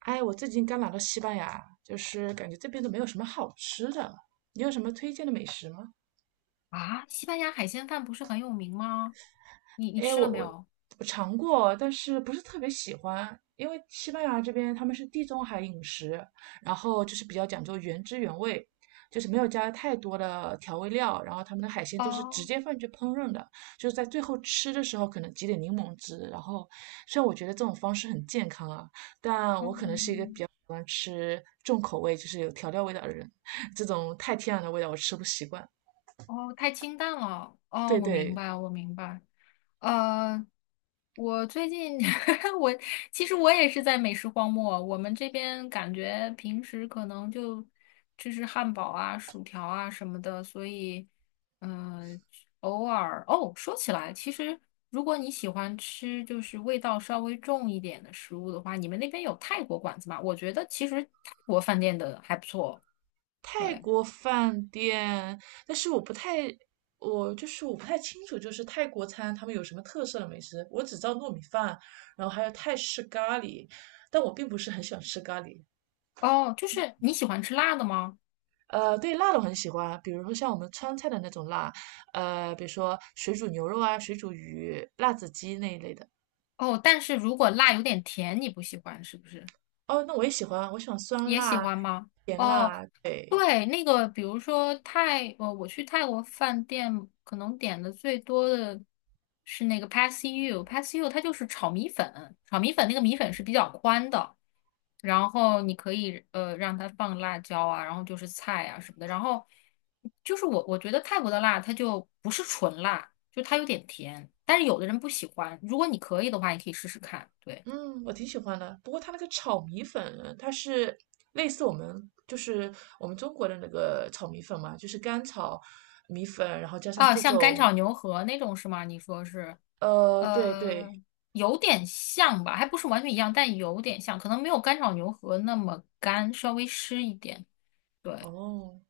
哎，我最近刚来到西班牙，就是感觉这边都没有什么好吃的，你有什么推荐的美食吗？啊，西班牙海鲜饭不是很有名吗？你哎，吃我了没我有？我尝过，但是不是特别喜欢，因为西班牙这边他们是地中海饮食，然后就是比较讲究原汁原味，就是没有加太多的调味料，然后他们的海鲜都是直哦，接放进去烹饪的，就是在最后吃的时候可能挤点柠檬汁，然后虽然我觉得这种方式很健康啊，但我可能是一个比嗯。较喜欢吃重口味，就是有调料味道的人，这种太天然的味道我吃不习惯。哦，太清淡了。哦，对我明对，白，我明白。呃，我最近 我其实我也是在美食荒漠。我们这边感觉平时可能就吃吃汉堡啊、薯条啊什么的，所以嗯、呃偶尔哦，说起来，其实如果你喜欢吃就是味道稍微重一点的食物的话，你们那边有泰国馆子吗？我觉得其实泰国饭店的还不错。泰对，国饭店，但是我不太，我就是我不太清楚，就是泰国餐他们有什么特色的美食，我只知道糯米饭，然后还有泰式咖喱，但我并不是很喜欢吃咖喱。哦，就是你喜欢吃辣的吗？对辣的我很喜欢，比如说像我们川菜的那种辣，比如说水煮牛肉啊、水煮鱼、辣子鸡那一类的。哦，但是如果辣有点甜，你不喜欢是不是？哦，那我也喜欢，我喜欢酸也辣、喜欢吗？甜哦，辣，对。对，那个比如说我去泰国饭店可能点的最多的是那个 p a s s y o u p a s s y o u 它就是炒米粉，炒米粉那个米粉是比较宽的，然后你可以让它放辣椒啊，然后就是菜啊什么的，然后就是我觉得泰国的辣它就不是纯辣，就它有点甜，但是有的人不喜欢，如果你可以的话，你可以试试看，对。嗯，我挺喜欢的。不过它那个炒米粉，它是类似我们中国的那个炒米粉嘛，就是干炒米粉，然后加上啊，各像干种炒牛河那种是吗？你说是，对对，呃，有点像吧，还不是完全一样，但有点像，可能没有干炒牛河那么干，稍微湿一点。对，哦。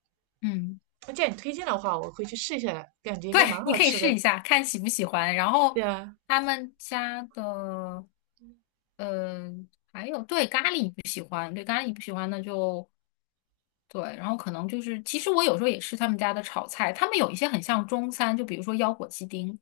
嗯，那既然你推荐的话，我会去试一下的，感觉应对，该蛮你好可以吃试一的。下，看喜不喜欢。然后对啊，他们家的，呃，还有对咖喱不喜欢，对咖喱不喜欢那就对，然后可能就是，其实我有时候也吃他们家的炒菜，他们有一些很像中餐，就比如说腰果鸡丁，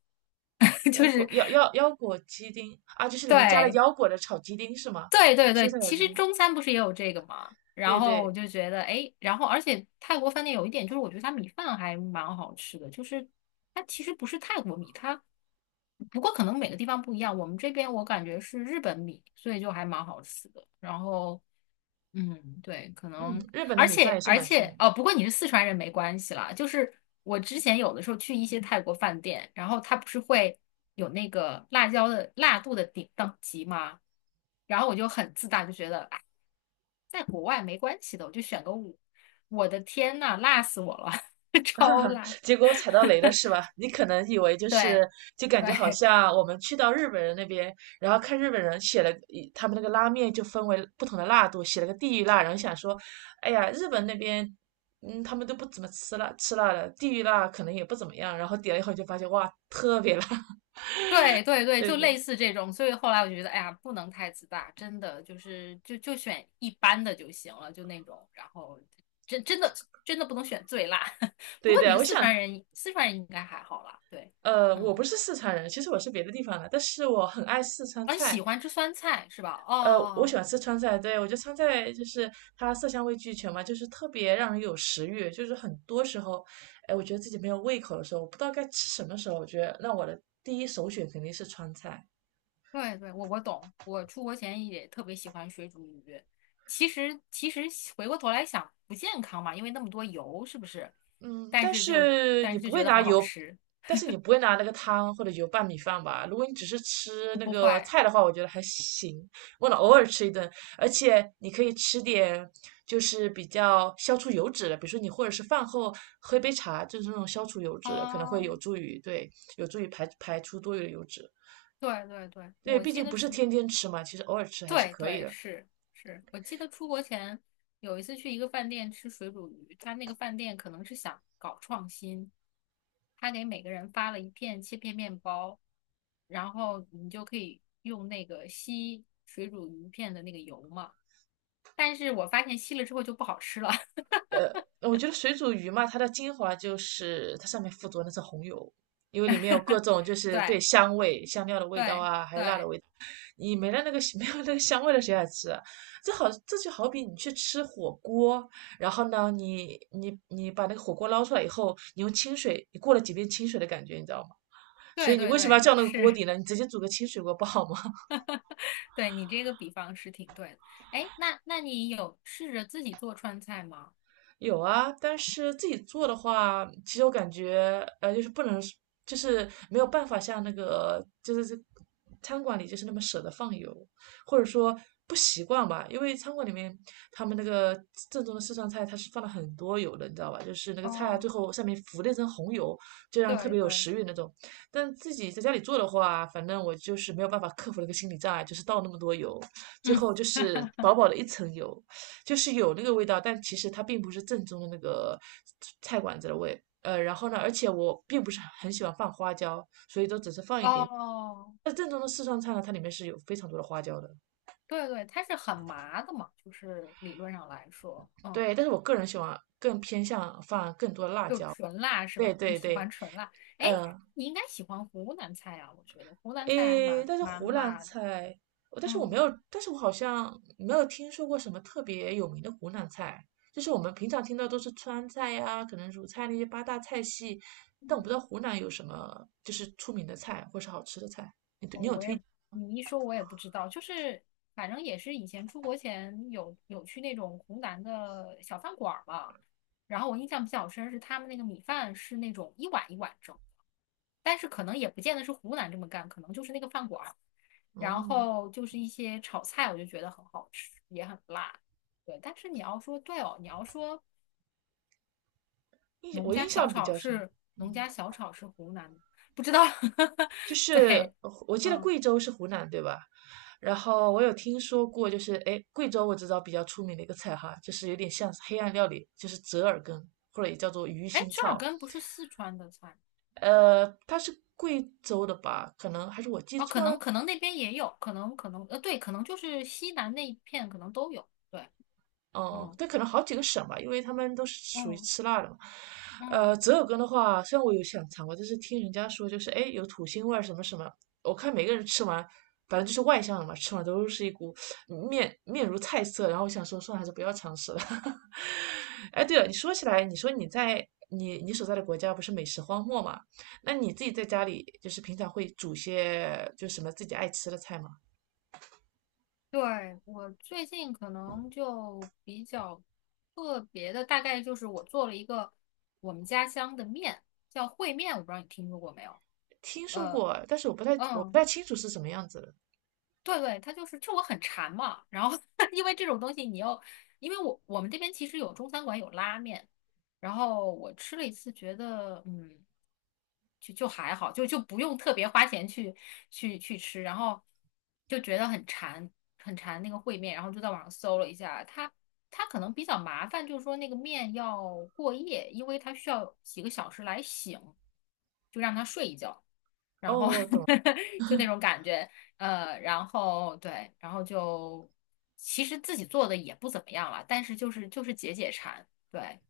就腰果是腰果鸡丁啊，就是里面加了对。腰果的炒鸡丁是吗？对对蔬对，菜炒其鸡实丁，中餐不是也有这个嘛，然对后我对，就觉得，哎，然后而且泰国饭店有一点就是，我觉得它米饭还蛮好吃的，就是它其实不是泰国米，它不过可能每个地方不一样，我们这边我感觉是日本米，所以就还蛮好吃的。然后嗯，对，可嗯，能，日本的而米饭也且是而蛮出且，名哦，的。不过你是四川人没关系啦。就是我之前有的时候去一些泰国饭店，然后它不是会有那个辣椒的辣度的顶等级吗？然后我就很自大，就觉得哎，在国外没关系的，我就选个五。我的天呐，辣死我了，超辣！结果我踩到雷了是吧？你可能以为就对是就感觉好对，像我们去到日本人那边，然后看日本人写了一他们那个拉面就分为不同的辣度，写了个地狱辣，然后想说，哎呀，日本那边。嗯，他们都不怎么吃辣，吃辣的地狱辣可能也不怎么样。然后点了以后就发现，哇，特别辣。对对对，对就对类似这种，所以后来我就觉得，哎呀，不能太自大，真的就是就选一般的就行了，就那种，然后真真的真的不能选最辣。不对过你对，是我四川想，人，四川人应该还好啦，对，嗯，我不是四川人，其实我是别的地方的，但是我很爱四川啊，你喜菜。欢吃酸菜是吧？我喜哦，欢吃川菜，对，我觉得川菜就是它色香味俱全嘛，就是特别让人有食欲。就是很多时候，哎，我觉得自己没有胃口的时候，我不知道该吃什么时候，我觉得那我的第一首选肯定是川菜。对对，我懂，我出国前也特别喜欢水煮鱼，其实回过头来想不健康嘛，因为那么多油，是不是？嗯，但但是就是但你是就不觉会得拿很好油，吃，但是你不会拿那个汤或者油拌米饭吧？如果你只是吃那不个会。菜的话，我觉得还行，为了偶尔吃一顿，而且你可以吃点就是比较消除油脂的，比如说你或者是饭后喝一杯茶，就是那种消除油脂的，可能会有哦，助于对，有助于排出多余的油脂。对对对，对，我毕记竟得不是是，天天吃嘛，其实偶尔吃还是对可以对的。是是，我记得出国前有一次去一个饭店吃水煮鱼，他那个饭店可能是想搞创新，他给每个人发了一片切片面包，然后你就可以用那个吸水煮鱼片的那个油嘛，但是我发现吸了之后就不好吃了，我觉得水煮鱼嘛，它的精华就是它上面附着那层红油，因为里面有各 种就是对对香味、香料的味道对啊，还有辣的对味道。你没了那个 没有那个香味了，谁来吃啊？这好，这就好比你去吃火锅，然后呢，你把那个火锅捞出来以后，你用清水，你过了几遍清水的感觉，你知道吗？所对以你对为什么要对，叫那个是，锅底呢？你直接煮个清水锅不好吗？对你这个比方是挺对的，哎，那你有试着自己做川菜吗？有啊，但是自己做的话，其实我感觉，就是不能，就是没有办法像那个，就是这餐馆里就是那么舍得放油，或者说不习惯吧，因为餐馆里面他们那个正宗的四川菜，它是放了很多油的，你知道吧？就是那个菜啊，哦，最后上面浮了一层红油，就让特对别有对，食欲那种。但自己在家里做的话，反正我就是没有办法克服那个心理障碍，就是倒那么多油，最嗯，后就是 薄薄的一层油。就是有那个味道，但其实它并不是正宗的那个菜馆子的味。然后呢，而且我并不是很喜欢放花椒，所以都只是放一点。哦，那正宗的四川菜呢，它里面是有非常多的花椒的。对对，它是很麻的嘛，就是理论上来说，对，嗯，但是我个人喜欢更偏向放更多的辣就椒。纯辣是对吧？你对喜欢对，纯辣，哎，嗯、你应该喜欢湖南菜啊，我觉得湖南菜还诶，蛮但是湖蛮南辣的，菜，但是我没嗯，有，但是我好像没有听说过什么特别有名的湖南菜，就是我们平常听到都是川菜呀、可能鲁菜那些八大菜系，但我不知嗯道湖南有什么就是出名的菜或是好吃的菜。哦，我也，你一说我也不知道，就是反正也是以前出国前有去那种湖南的小饭馆儿嘛，然后我印象比较深是他们那个米饭是那种一碗一碗蒸。但是可能也不见得是湖南这么干，可能就是那个饭馆儿，然嗯，后就是一些炒菜，我就觉得很好吃，也很辣。对，但是你要说对哦，你要说印我印象比较深，农嗯，家小炒是湖南的，不知道。就是对，我记得嗯，贵州是湖南对吧？然后我有听说过，就是诶，贵州我知道比较出名的一个菜哈，就是有点像黑暗料理，就是折耳根或者也叫做鱼哎，腥折耳草。根不是四川的菜他是贵州的吧？可能还是我记哦，可错能了。可能那边也有，可能，对，可能就是西南那一片可能都有。对，哦、嗯但可能好几个省吧，因为他们都是属于嗯吃辣的嘛。嗯。折耳根的话，虽然我有想尝过，但是听人家说就是哎有土腥味儿什么什么，我看每个人吃完，反正就是外向的嘛，吃完都是一股面面如菜色。然后我想说，算了，还是不要尝试了。哎，对了，你说起来，你说你所在的国家不是美食荒漠嘛？那你自己在家里就是平常会煮些就什么自己爱吃的菜吗？对，我最近可能就比较特别的，大概就是我做了一个我们家乡的面，叫烩面，我不知道你听说过没有？听说呃，过，但是我不嗯，太清楚是什么样子的。对对，他就是我很馋嘛，然后 因为这种东西你要，因为我们这边其实有中餐馆有拉面，然后我吃了一次，觉得嗯，就还好，就不用特别花钱去吃，然后就觉得很馋很馋那个烩面，然后就在网上搜了一下，它可能比较麻烦，就是说那个面要过夜，因为它需要几个小时来醒，就让它睡一觉。哦，然后 我懂了，就那种感觉。然后对，然后就其实自己做的也不怎么样了，但是就是解解馋，对，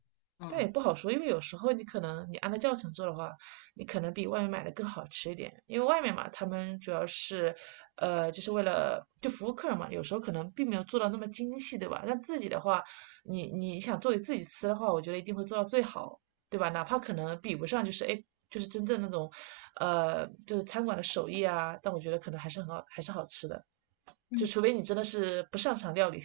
但也嗯。不好说，因为有时候你可能你按照教程做的话，你可能比外面买的更好吃一点，因为外面嘛，他们主要是，就是为了就服务客人嘛，有时候可能并没有做到那么精细，对吧？但自己的话，你想做给自己吃的话，我觉得一定会做到最好，对吧？哪怕可能比不上，就是哎，就是真正那种，就是餐馆的手艺啊，但我觉得可能还是很好，还是好吃的，就除非你真的是不擅长料理。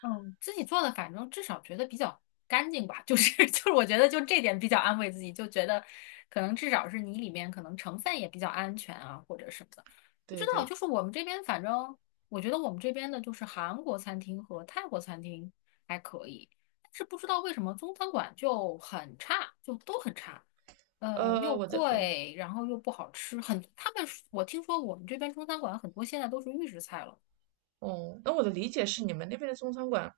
嗯，自己做的，反正至少觉得比较干净吧，就是 就是，我觉得就这点比较安慰自己，就觉得可能至少是你里面可能成分也比较安全啊，或者什么的。不知对道，对，就是我们这边，反正我觉得我们这边的就是韩国餐厅和泰国餐厅还可以，但是不知道为什么中餐馆就很差，就都很差，呃，又我的，嗯，贵，然后又不好吃，很，他们我听说我们这边中餐馆很多现在都是预制菜了，哦，那我的理解是，你们那边的中餐馆，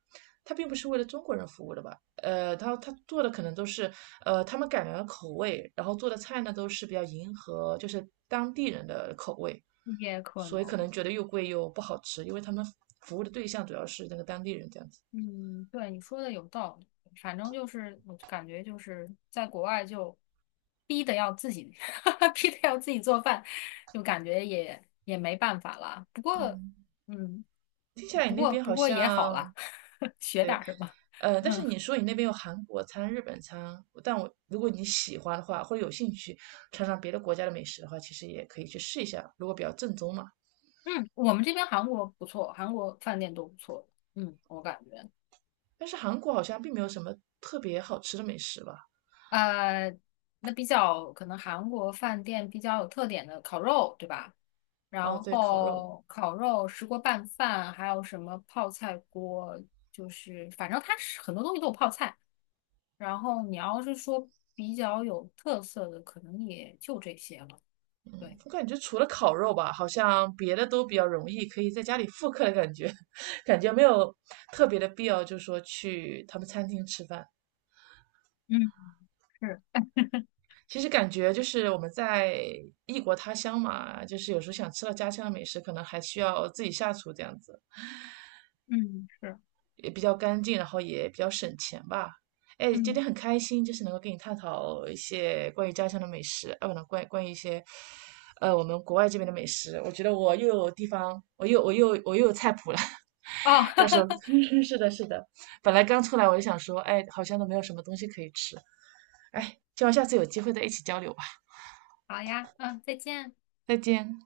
它并不是为了中国人服务的吧？他做的可能都是，他们改良了口味，然后做的菜呢都是比较迎合就是当地人的口味，也可所以可能。能觉得又贵又不好吃，因为他们服务的对象主要是那个当地人这样子。嗯，对，你说的有道理。反正就是，我感觉就是在国外就逼的要自己，逼的要自己做饭，就感觉也没办法了。不过，嗯，嗯，听起来你那边不好过也好啦，像 学点儿什么。但是嗯你说你那边有韩国餐、日本餐，但我如果你喜欢的话，或者有兴趣尝尝别的国家的美食的话，其实也可以去试一下，如果比较正宗嘛。嗯，我们这边韩国不错，韩国饭店都不错。嗯，我感觉。但是韩国好像并没有什么特别好吃的美食吧？呃，那比较可能韩国饭店比较有特点的烤肉，对吧？哦，然对，烤肉，后烤肉、石锅拌饭，还有什么泡菜锅，就是反正它是很多东西都有泡菜。然后你要是说比较有特色的，可能也就这些了。对，我感觉除了烤肉吧，好像别的都比较容易，可以在家里复刻的感觉，感觉没有特别的必要，就是说去他们餐厅吃饭。嗯是，其实感觉就是我们在异国他乡嘛，就是有时候想吃到家乡的美食，可能还需要自己下厨这样子。嗯是，也比较干净，然后也比较省钱吧。哎，今嗯，天很开心，就是能够跟你探讨一些关于家乡的美食，啊，不能关关于一些，我们国外这边的美食。我觉得我又有地方，我又有菜谱了。哦，到时候 是的，是的。本来刚出来我就想说，哎，好像都没有什么东西可以吃。哎，希望下次有机会再一起交流吧。好呀，嗯，再见。再见。